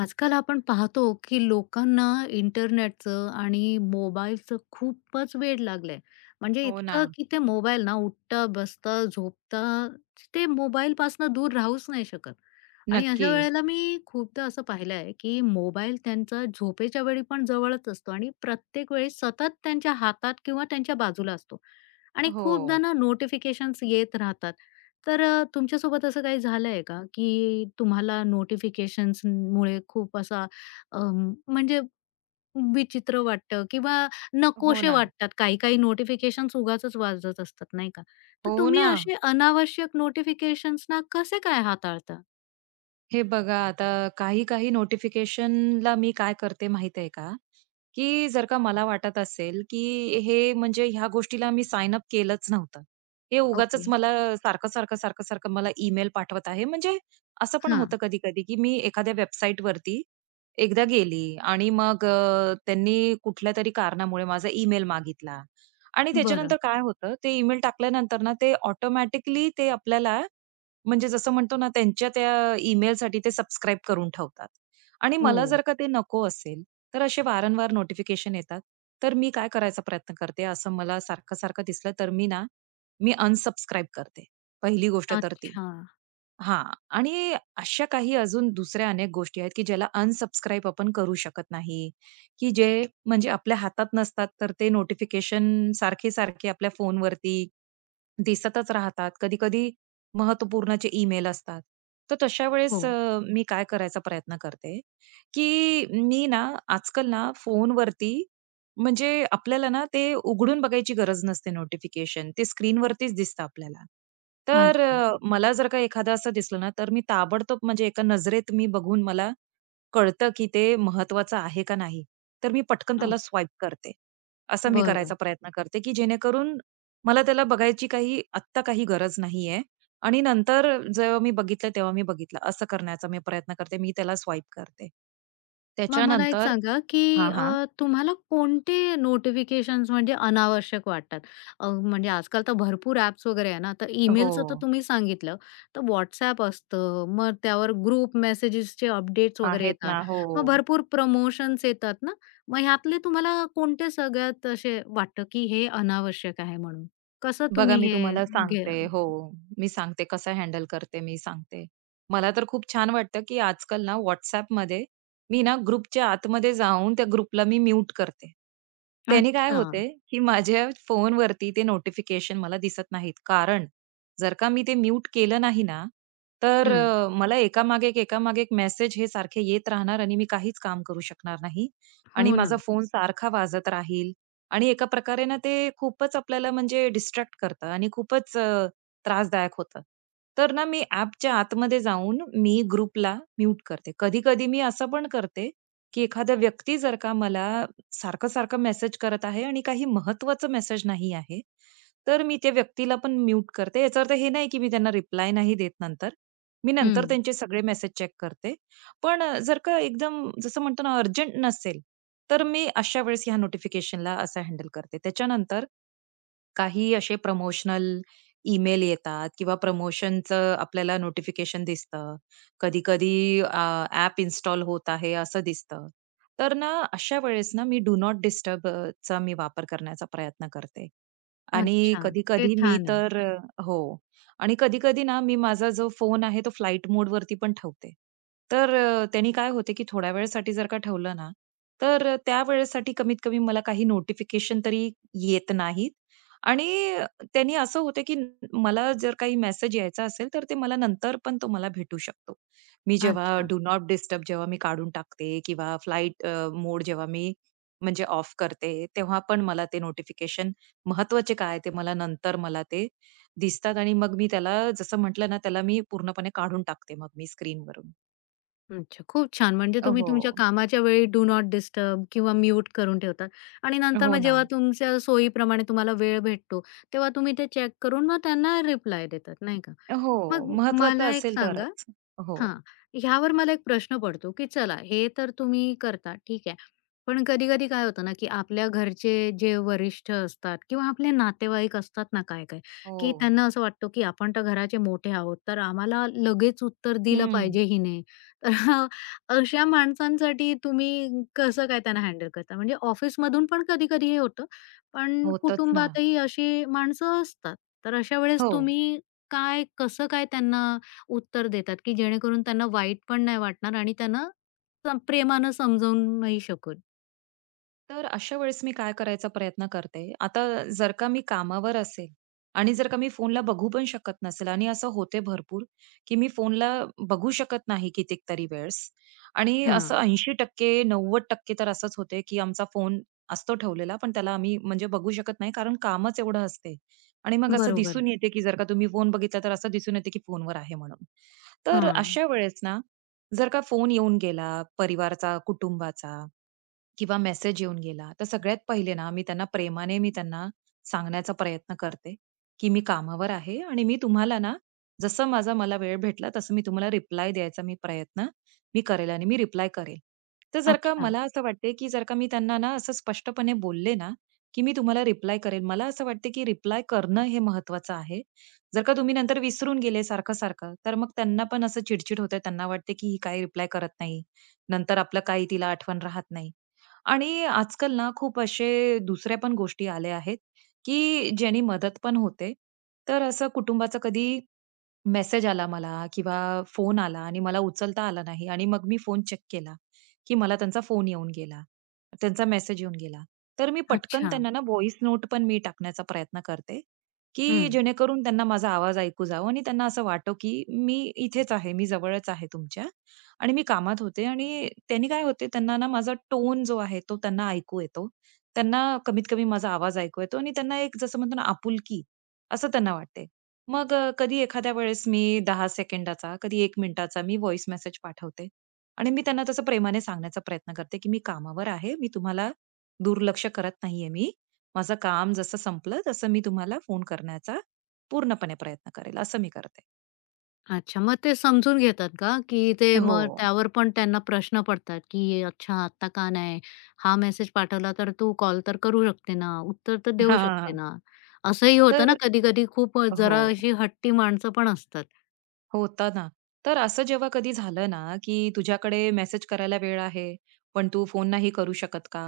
आजकाल आपण पाहतो की लोकांना इंटरनेटचं आणि मोबाईलचं खूपच वेड लागलंय. म्हणजे हो ना. इतकं की ते मोबाईल ना उठता, बसता, झोपता ते मोबाईलपासनं दूर राहूच नाही शकत. आणि अशा नक्की. वेळेला मी खूपदा असं पाहिलं आहे की मोबाईल त्यांचा झोपेच्या वेळी पण जवळच असतो आणि प्रत्येक वेळी सतत त्यांच्या हातात किंवा त्यांच्या बाजूला असतो. आणि हो. खूपदा ना नोटिफिकेशन्स येत राहतात. तुमच्यासोबत असं काही झालंय का, की तुम्हाला नोटिफिकेशन्समुळे खूप असा अं, म्हणजे विचित्र वाटतं किंवा हो नकोशे ना. वाटतात. काही-काही नोटिफिकेशन्स उगाचच वाजत असतात, नाही का? तर हो तुम्ही ना. असे अनावश्यक notifications ना कसे काय हाताळता? हे बघा आता काही-काही नोटिफिकेशनला मी काय करते माहित आहे का, की जर का मला वाटत असेल, की हे म्हणजे ह्या गोष्टीला मी साइन अप केलंच नव्हतं. हे ओके. उगाचच मला सारखं-सारखं, सारखं-सारखं मला ईमेल पाठवत आहे. म्हणजे असं पण हां. होतं कधी-कधी, की मी एखाद्या वेबसाईटवरती एकदा गेली आणि मग त्यांनी कुठल्यातरी कारणामुळे माझा ईमेल मागितला आणि बरं. त्याच्यानंतर काय होतं, ते ईमेल टाकल्यानंतर ना, ते ऑटोमॅटिकली ते आपल्याला म्हणजे जसं म्हणतो ना त्यांच्या त्या ईमेलसाठी ते सबस्क्राईब करून ठेवतात. आणि हो. मला जर का ते नको असेल, तर असे वारंवार नोटिफिकेशन येतात. तर मी काय करायचा प्रयत्न करते, असं मला सारखं-सारखं दिसलं तर मी ना, मी अनसबस्क्राईब करते. पहिली गोष्ट तर ती. अच्छा. हां. आणि अशा काही अजून दुसऱ्या अनेक गोष्टी आहेत, की ज्याला अनसबस्क्राईब आपण करू शकत नाही, की जे म्हणजे आपल्या हातात नसतात, तर ते नोटिफिकेशन सारखे-सारखे आपल्या फोनवरती दिसतच राहतात. कधी-कधी महत्त्वपूर्ण जे ईमेल असतात. तर तशा हो. वेळेस मी काय करायचा प्रयत्न करते, की मी ना आजकाल ना फोनवरती म्हणजे आपल्याला ना ते उघडून बघायची गरज नसते नोटिफिकेशन. ते स्क्रीनवरतीच दिसतं आपल्याला. तर अच्छा. मला जर का एखादं असं दिसलं ना, तर मी ताबडतोब म्हणजे एका नजरेत मी बघून मला कळतं, की ते महत्वाचं आहे का नाही. तर मी पटकन त्याला ओके. स्वाईप करते. असं मी करायचा बरं. प्रयत्न करते, की जेणेकरून मला त्याला बघायची काही आत्ता काही गरज नाहीये आणि नंतर जेव्हा मी बघितलं, तेव्हा मी बघितलं. असं करण्याचा मी प्रयत्न करते. मी त्याला स्वाईप करते. मग मला एक त्याच्यानंतर सांगा, की हां, हां. अ, तुम्हाला कोणते नोटिफिकेशन्स म्हणजे अनावश्यक वाटतात? म्हणजे आजकाल तर भरपूर ॲप्स वगैरे आहे ना, तर हो. ईमेलचं तर तुम्ही सांगितलं. तर WhatsApp असतं, मग त्यावर ग्रुप मेसेजेसचे अपडेट्स वगैरे आहेत येतात. ना. हो. मग भरपूर प्रमोशन्स येतात ना, मग ह्यातले तुम्हाला कोणते सगळ्यात असे वाटतं, की हे अनावश्यक आहे म्हणून? कसं बघा तुम्ही मी हे तुम्हाला घे सांगते हो, मी सांगते कसं हँडल करते मी सांगते. मला तर खूप छान वाटतं, की आजकाल ना WhatsAppमध्ये मी ना ग्रुपच्या आतमध्ये जाऊन त्या ग्रुपला मी म्यूट करते. त्याने काय अच्छा. होते, की माझ्या फोनवरती ते नोटिफिकेशन मला दिसत नाहीत. कारण जर का मी ते म्यूट केलं नाही ना, तर हं. मला एकामागे एक, एकामागे एक मेसेज हे सारखे येत राहणार आणि मी काहीच काम करू शकणार नाही आणि हो माझा ना. फोन सारखा वाजत राहील. आणि एका प्रकारे ना ते खूपच आपल्याला म्हणजे डिस्ट्रॅक्ट करतं आणि खूपच त्रासदायक होतं. तर ना मी ॲपच्या आतमध्ये जाऊन मी ग्रुपला म्यूट करते. कधी-कधी मी असं पण करते, की एखादा व्यक्ती जर का मला सारखं-सारखं मेसेज करत आहे आणि काही महत्त्वाचं मेसेज नाही आहे, तर मी त्या व्यक्तीला पण म्यूट करते. याचा अर्थ हे नाही की मी त्यांना रिप्लाय नाही देत नंतर. मी नंतर हं. त्यांचे सगळे मेसेज चेक करते. पण जर का एकदम जसं म्हणतो ना अर्जंट नसेल तर मी अशा वेळेस ह्या नोटिफिकेशनला असं हँडल करते. त्याच्यानंतर काही असे प्रमोशनल ईमेल येतात किंवा प्रमोशनचं आपल्याला नोटिफिकेशन दिसतं. कधी-कधी अ, ॲप इन्स्टॉल होत आहे असं दिसतं. तर ना अशा वेळेस ना मी डू नॉट डिस्टर्ब ...चा मी वापर करण्याचा प्रयत्न करते. आणि अच्छा. ते कधी-कधी मी छान आहे. तर हो. आणि कधी-कधी ना मी माझा जो फोन आहे तो फ्लाइट मोडवरती पण ठेवते. तर त्यानी काय होते, की थोड्या वेळेसाठी जर का ठेवलं ना, तर त्या वेळेसाठी कमीत कमी मला काही नोटिफिकेशन तरी येत नाहीत आणि त्यांनी असं होतं, की मला जर काही मेसेज यायचा असेल, तर ते मला नंतर पण तो मला भेटू शकतो. मी जेव्हा अच्छा. डू नॉट डिस्टर्ब जेव्हा मी काढून टाकते किंवा फ्लाइट मोड जेव्हा मी म्हणजे ऑफ करते, तेव्हा पण मला ते नोटिफिकेशन महत्त्वाचे काय ते मला नंतर मला ते दिसतात आणि मग मी त्याला जसं म्हटलं ना, त्याला मी पूर्णपणे काढून टाकते मग मी स्क्रीनवरून. अच्छा, खूप छान. म्हणजे तुम्ही तुमच्या हो. कामाच्या वेळी डू नॉट डिस्टर्ब किंवा म्यूट करून ठेवतात आणि नंतर हो मग ना. जेव्हा तुमच्या सोयीप्रमाणे तुम्हाला वेळ भेटतो, तेव्हा तुम्ही ते चेक करून मग त्यांना रिप्लाय देतात, नाही का? हो. मग महत्वाचं मला एक असेल सांगा तरच. हो. हां. ह्यावर मला एक प्रश्न पडतो, की चला हे तर तुम्ही करता, ठीक आहे. पण कधी-कधी काय होतं ना, की आपल्या घरचे जे वरिष्ठ असतात किंवा आपले नातेवाईक असतात ना काय-काय, की हो. त्यांना असं वाटतं, की आपण तर घराचे मोठे आहोत, तर आम्हाला लगेच उत्तर दिलं हं. पाहिजे हिने. तर अशा माणसांसाठी तुम्ही कसं काय त्यांना हँडल करता? म्हणजे ऑफिसमधून पण कधी-कधी हे होतं, पण होतच ना. कुटुंबातही अशी माणसं असतात. तर अशा वेळेस हो. तुम्ही काय, कसं काय त्यांना उत्तर देतात, की जेणेकरून त्यांना वाईट पण नाही वाटणार आणि त्यांना सं प्रेमानं समजावूनही शकून. तर अशा वेळेस मी काय करायचा प्रयत्न करते, आता जर का मी कामावर असेल आणि जर का मी फोनला बघू पण शकत नसेल आणि असं होते भरपूर, की मी फोनला बघू शकत नाही कितीतरी वेळेस आणि असं हां, 80% 90% तर असंच होते, की आमचा फोन असतो ठेवलेला, पण त्याला आम्ही म्हणजे बघू शकत नाही कारण कामच एवढं असते आणि मग असं बरोबर. दिसून येते, की जर का तुम्ही फोन बघितला तर असं दिसून येते, की फोनवर आहे म्हणून. तर हां. अशा वेळेस ना, जर का फोन येऊन गेला परिवाराचा, कुटुंबाचा किंवा मेसेज येऊन गेला, तर सगळ्यात पहिले ना मी त्यांना प्रेमाने मी त्यांना सांगण्याचा प्रयत्न करते, की मी कामावर आहे आणि मी तुम्हाला ना जसं माझा मला वेळ भेटला तसं मी तुम्हाला रिप्लाय द्यायचा मी प्रयत्न मी करेल आणि मी रिप्लाय करेल. तर जर का अच्छा, मला असं वाटते, की जर का मी त्यांना ना असं स्पष्टपणे बोलले ना, की मी तुम्हाला रिप्लाय करेल. मला असं वाटते, की रिप्लाय करणं हे महत्त्वाचं आहे. जर का तुम्ही नंतर विसरून गेले सारखं-सारखं, तर मग त्यांना पण असं चिडचिड होते. त्यांना वाटते, की ही काय रिप्लाय करत नाही. नंतर आपलं काही तिला आठवण राहत नाही. आणि आजकाल ना खूप असे दुसऱ्या पण गोष्टी आल्या आहेत, की ज्यानी मदत पण होते. तर असं कुटुंबाचं कधी मेसेज आला मला किंवा फोन आला आणि मला उचलता आला नाही आणि मग मी फोन चेक केला, की मला त्यांचा फोन येऊन गेला. त्यांचा मेसेज येऊन गेला. तर मी पटकन अच्छा. त्यांना ना व्हॉइस नोट पण मी टाकण्याचा प्रयत्न करते, की हं. जेणेकरून त्यांना माझा आवाज ऐकू जावं आणि त्यांना असं वाटो, की मी इथेच आहे, मी जवळच आहे तुमच्या आणि मी कामात होते आणि त्यांनी काय होते त्यांना ना माझा टोन जो आहे तो त्यांना ऐकू येतो. त्यांना कमीत कमी माझा आवाज ऐकू येतो आणि त्यांना एक जसं म्हणतो ना आपुलकी असं त्यांना वाटते. मग कधी एखाद्या वेळेस मी 10 सेकंदाचा, कधी 1 मिनिटाचा मी व्हॉइस मेसेज पाठवते आणि मी त्यांना तसं प्रेमाने सांगण्याचा प्रयत्न करते, की "मी कामावर आहे. मी तुम्हाला दुर्लक्ष करत नाहीये मी. माझं काम जसं संपलं, तसं मी तुम्हाला फोन करण्याचा पूर्णपणे प्रयत्न करेल." असं मी करते. अच्छा, मग ते समजून घेतात का? की ते हो. मग त्यावर पण त्यांना प्रश्न पडतात, की "अच्छा, आत्ता का नाही? हा मेसेज पाठवला तर तू कॉल तर करू शकते ना, उत्तर तर देऊ शकते हां. ना." असंही होतं ना तर कधी-कधी खूप हो. जरा अशी हट्टी माणसं पण असतात. होता ना. तर असं जेव्हा कधी झालं ना, की तुझ्याकडे मेसेज करायला वेळ आहे, पण तू फोन नाही करू शकत का?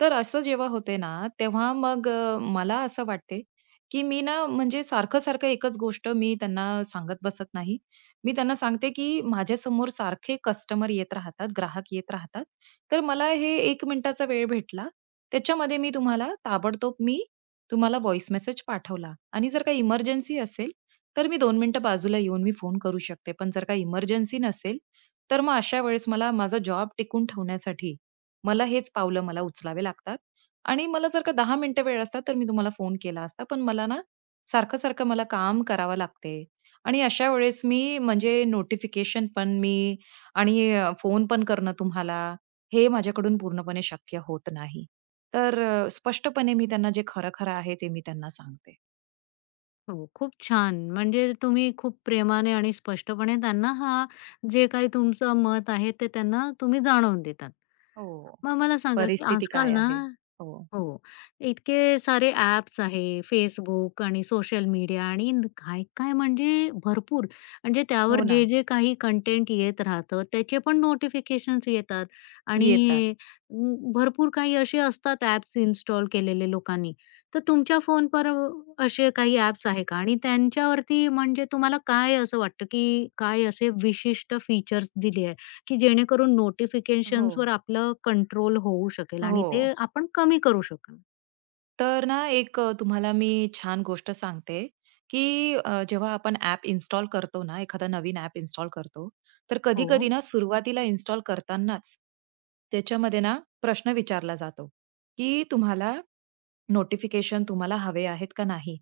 तर असं जेव्हा होते ना, तेव्हा मग मला असं वाटते, की मी ना म्हणजे सारखं-सारखं एकच गोष्ट मी त्यांना सांगत बसत नाही. मी त्यांना सांगते, की माझ्यासमोर सारखे कस्टमर येत राहतात, ग्राहक येत राहतात. तर मला हे 1 मिनिटाचा वेळ भेटला, त्याच्यामध्ये मी तुम्हाला व्हॉईस मेसेज पाठवला आणि जर काही इमर्जन्सी असेल, तर मी 2 मिनिटं बाजूला येऊन मी फोन करू शकते. पण जर काही इमर्जन्सी नसेल, तर मग अशा वेळेस मला माझा जॉब टिकवून ठेवण्यासाठी मला हेच पावलं मला उचलावे लागतात. आणि मला जर का 10 मिनिटं वेळ असता, तर मी तुम्हाला फोन केला असता. पण मला ना सारखं-सारखं मला काम करावं लागते. आणि अशा वेळेस मी म्हणजे नोटिफिकेशन पण मी आणि फोन पण करणं तुम्हाला, हे माझ्याकडून पूर्णपणे शक्य होत नाही. तर स्पष्टपणे मी त्यांना जे खरं-खरं आहे, ते मी त्यांना सांगते. हो, खूप छान. म्हणजे तुम्ही खूप प्रेमाने आणि स्पष्टपणे त्यांना हा जे काही तुमचं मत आहे, ते त्यांना तुम्ही जाणवून देतात. हो. मग मला सांगा, की परिस्थिती आजकाल काय ना आहे? हो. हो. इतके सारे ॲप्स आहे, Facebook आणि सोशल मीडिया आणि काय-काय म्हणजे भरपूर. म्हणजे त्यावर हो ना, जे, जे काही कंटेंट येत राहतं, त्याचे पण नोटिफिकेशन्स येतात येतात. आणि भरपूर काही असे असतात ॲप्स इन्स्टॉल केलेले लोकांनी. तर तुमच्या फोनवर असे काही ॲप्स आहे का? आणि त्यांच्यावरती म्हणजे तुम्हाला काय असं वाटतं, की काय असे विशिष्ट फीचर्स दिले की जेणेकरून हो, नोटिफिकेशन्सवर आपलं कंट्रोल होऊ शकेल आणि हो. ते आपण कमी करू शकू. तर ना एक तुम्हाला मी छान गोष्ट सांगते, की जेव्हा आपण ॲप इन्स्टॉल करतो ना, एखादा नवीन ॲप इन्स्टॉल करतो, तर हो. कधी-कधी ना सुरुवातीला इन्स्टॉल करतानाच त्याच्यामध्ये ना प्रश्न विचारला जातो, की तुम्हाला नोटिफिकेशन तुम्हाला हवे आहेत का नाही.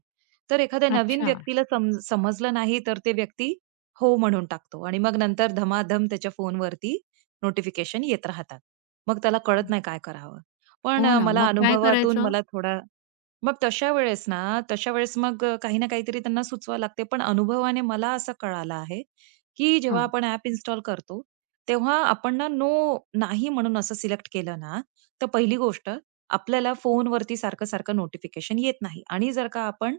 तर एखाद्या नवीन अच्छा. व्यक्तीला समजलं नाही तर ते व्यक्ती हो म्हणून टाकतो आणि मग नंतर धमाधम त्याच्या फोनवरती नोटिफिकेशन येत राहतात. मग त्याला कळत नाही काय करावं. पण हो ना. मला मग बरोबर. काय अनुभवातून करायचं? मला थोडा मग तशा वेळेस ना, तशा वेळेस मग काही ना काहीतरी त्यांना सुचवावं लागते. पण अनुभवाने मला असं कळालं आहे, की जेव्हा हं. आपण ॲप इन्स्टॉल करतो, तेव्हा आपण ना, नाही म्हणून असं सिलेक्ट केलं ना, तर पहिली गोष्ट आपल्याला फोनवरती सारखं-सारखं नोटिफिकेशन येत नाही आणि जर का आपण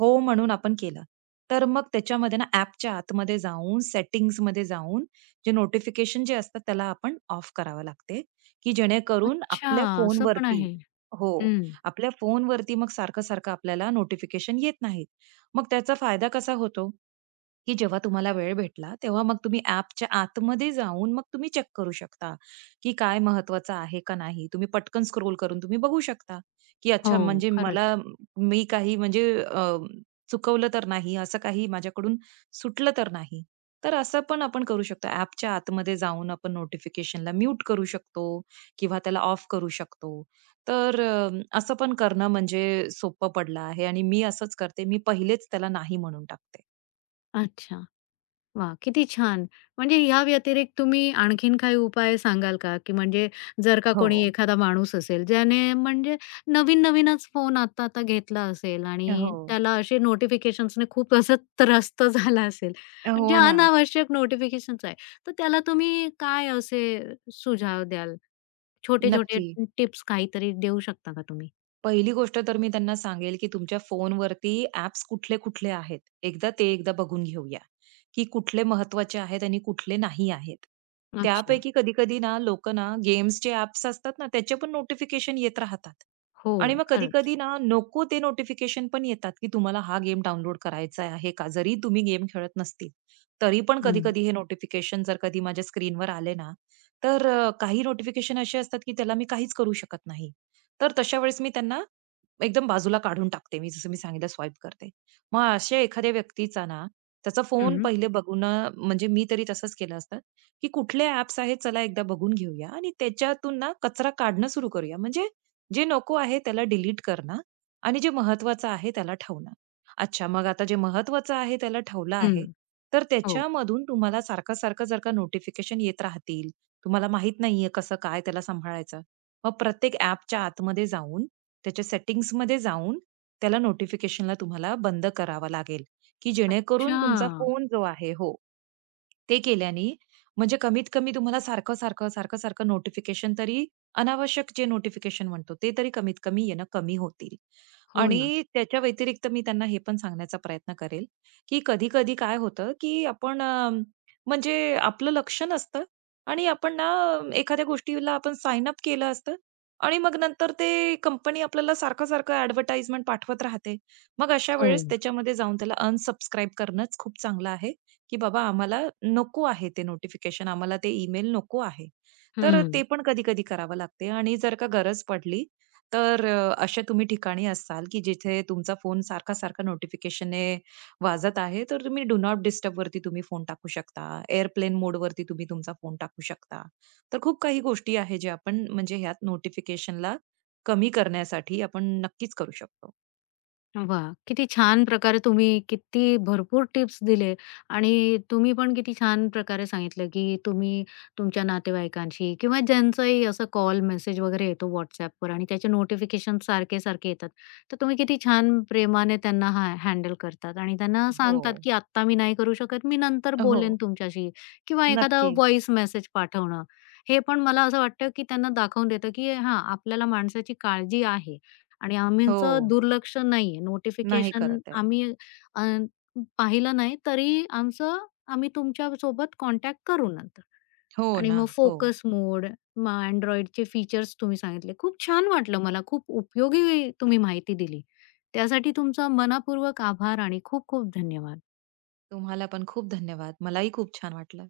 हो म्हणून आपण केलं, तर मग त्याच्यामध्ये ना ॲपच्या आतमध्ये जाऊन, सेटिंग्जमध्ये जाऊन जे नोटिफिकेशन जे असतात त्याला आपण ऑफ करावं लागते, की जेणेकरून अच्छा. आपल्या असं पण फोनवरती आहे. हो, हं. आपल्या फोनवरती मग सारखं-सारखं आपल्याला नोटिफिकेशन येत नाहीत. मग त्याचा फायदा कसा होतो? की जेव्हा तुम्हाला वेळ भेटला, तेव्हा मग तुम्ही ॲपच्या आतमध्ये जाऊन मग तुम्ही चेक करू शकता, की काय महत्वाचं आहे का नाही. तुम्ही पटकन स्क्रोल करून तुम्ही बघू शकता, की हो. अच्छा म्हणजे मला खरंच. मी काही म्हणजे चुकवलं तर नाही, असं काही माझ्याकडून सुटलं तर नाही. तर असं पण आपण करू शकतो. ॲपच्या आतमध्ये जाऊन आपण नोटिफिकेशनला म्यूट करू शकतो किंवा त्याला ऑफ करू शकतो. तर असं पण करणं म्हणजे सोपं पडलं आहे आणि मी असंच करते. मी पहिलेच त्याला नाही म्हणून टाकते. अच्छा. वा, किती छान. म्हणजे ह्या व्यतिरिक्त तुम्ही आणखीन काही उपाय सांगाल का? की म्हणजे जर का कोणी हो. एखादा माणूस असेल, ज्याने म्हणजे नवीन-नवीनच फोन आता-आता घेतला असेल आणि हो. त्याला असे नोटिफिकेशन्सने खूप असं त्रस्त झाला असेल, म्हणजे हो ना. अनावश्यक नोटिफिकेशन्स आहे. तर त्याला तुम्ही काय असे सुझाव द्याल? छोटे-छोटे नक्की. टिप्स काहीतरी देऊ शकता का तुम्ही? पहिली गोष्ट तर मी त्यांना सांगेल, की तुमच्या फोनवरती ॲप्स कुठले-कुठले आहेत. एकदा ते एकदा बघून घेऊया, की कुठले महत्वाचे आहेत आणि कुठले नाही आहेत. अच्छा. त्यापैकी कधी-कधी ना लोकं ना गेम्सचे ॲप्स असतात ना, त्याचे पण नोटिफिकेशन येत राहतात. हो, आणि मग खरंच. कधी-कधी ना नको ते नोटिफिकेशन पण येतात, की तुम्हाला हा गेम डाउनलोड करायचा आहे का? जरी तुम्ही गेम खेळत नसतील, तरी पण हं, कधी-कधी हे नोटिफिकेशन जर कधी माझ्या स्क्रीनवर आले ना, तर काही नोटिफिकेशन असे असतात, की त्याला मी काहीच करू शकत नाही. तर तशा वेळेस मी त्यांना एकदम बाजूला काढून टाकते. मी जसं मी सांगितलं स्वाईप करते. मग अशा एखाद्या व्यक्तीचा ना, त्याचा फोन हं, पहिले बघून म्हणजे मी तरी तसंच केलं असतं, की कुठले ॲप्स आहेत चला एकदा बघून घेऊया आणि त्याच्यातून ना कचरा काढणं सुरू करूया. म्हणजे जे नको आहे त्याला डिलीट करणं आणि जे महत्वाचं आहे त्याला ठेवणं. अच्छा मग आता जे महत्वाचं आहे त्याला ठेवलं हं. आहे, तर हो. त्याच्यामधून तुम्हाला सारखं-सारखं जर का नोटिफिकेशन येत राहतील, तुम्हाला माहीत नाहीये कसं काय त्याला सांभाळायचं, मग प्रत्येक ॲपच्या आतमध्ये जाऊन, त्याच्या सेटिंग्जमध्ये जाऊन, त्याला नोटिफिकेशनला तुम्हाला बंद करावा लागेल, की जेणेकरून अच्छा. तुमचा फोन जो आहे हो, ते केल्याने म्हणजे कमीत कमी तुम्हाला सारखं-सारखं, सारखं-सारखं नोटिफिकेशन तरी अनावश्यक जे नोटिफिकेशन म्हणतो, ते तरी कमीत कमी येणं कमी होतील. हो ना. आणि त्याच्या व्यतिरिक्त मी त्यांना हे पण सांगण्याचा प्रयत्न करेल, की कधी-कधी काय होतं, की आपण म्हणजे आपलं लक्ष नसतं आणि आपण ना एखाद्या गोष्टीला आपण साइन अप केलं असतं आणि मग नंतर ते कंपनी आपल्याला सारखं-सारखं ॲडव्हर्टाइजमेंट पाठवत राहते. मग अशा हो. वेळेस त्याच्यामध्ये जाऊन त्याला अनसबस्क्राईब करणंच खूप चांगलं आहे, की बाबा आम्हाला नको आहे ते नोटिफिकेशन, आम्हाला ते ईमेल नको आहे. तर ते हं. पण कधी-कधी करावं लागते आणि जर का गरज पडली, तर अशा तुम्ही ठिकाणी असाल, की जिथे तुमचा फोन सारखा-सारखा नोटिफिकेशनने वाजत आहे, तर तुम्ही डू नॉट डिस्टर्बवरती तुम्ही फोन टाकू शकता. एअरप्लेन मोडवरती तुम्ही तुमचा फोन टाकू शकता. तर खूप काही गोष्टी आहे ज्या आपण म्हणजे ह्यात नोटिफिकेशनला कमी करण्यासाठी आपण नक्कीच करू शकतो. वाह! किती छान प्रकारे तुम्ही किती भरपूर टिप्स दिले आणि तुम्ही पण किती छान प्रकारे सांगितलं, की तुम्ही तुमच्या नातेवाईकांशी किंवा ज्यांचाही असा कॉल, मेसेज वगैरे येतो WhatsAppवर आणि त्याचे नोटिफिकेशन सारखे-सारखे येतात. तर तुम्ही किती छान प्रेमाने त्यांना हॅ हँडल करतात आणि त्यांना सांगतात, हो, की "आत्ता मी नाही करू शकत, मी नंतर हो. बोलेन तुमच्याशी" किंवा एखादा नक्की. व्हॉईस मेसेज पाठवणं. हे पण मला असं वाटतं, की त्यांना दाखवून देतं, की हां, आपल्याला माणसाची काळजी आहे. आणि आमचं हो. दुर्लक्ष नाहीये. नाही नोटिफिकेशन करत आहे. आम्ही अ, पाहिलं नाही तरी आमचं आम्ही तुमच्या सोबत कॉन्टॅक्ट करू नंतर. हो आणि ना. मग हो. फोकस मोड, मग Androidचे फीचर्स तुम्ही सांगितले. खूप छान वाटलं मला. खूप उपयोगी तुम्ही माहिती दिली. त्यासाठी तुमचा मनःपूर्वक आभार आणि खूप खूप धन्यवाद. तुम्हाला पण खूप धन्यवाद. मलाही खूप छान वाटलं.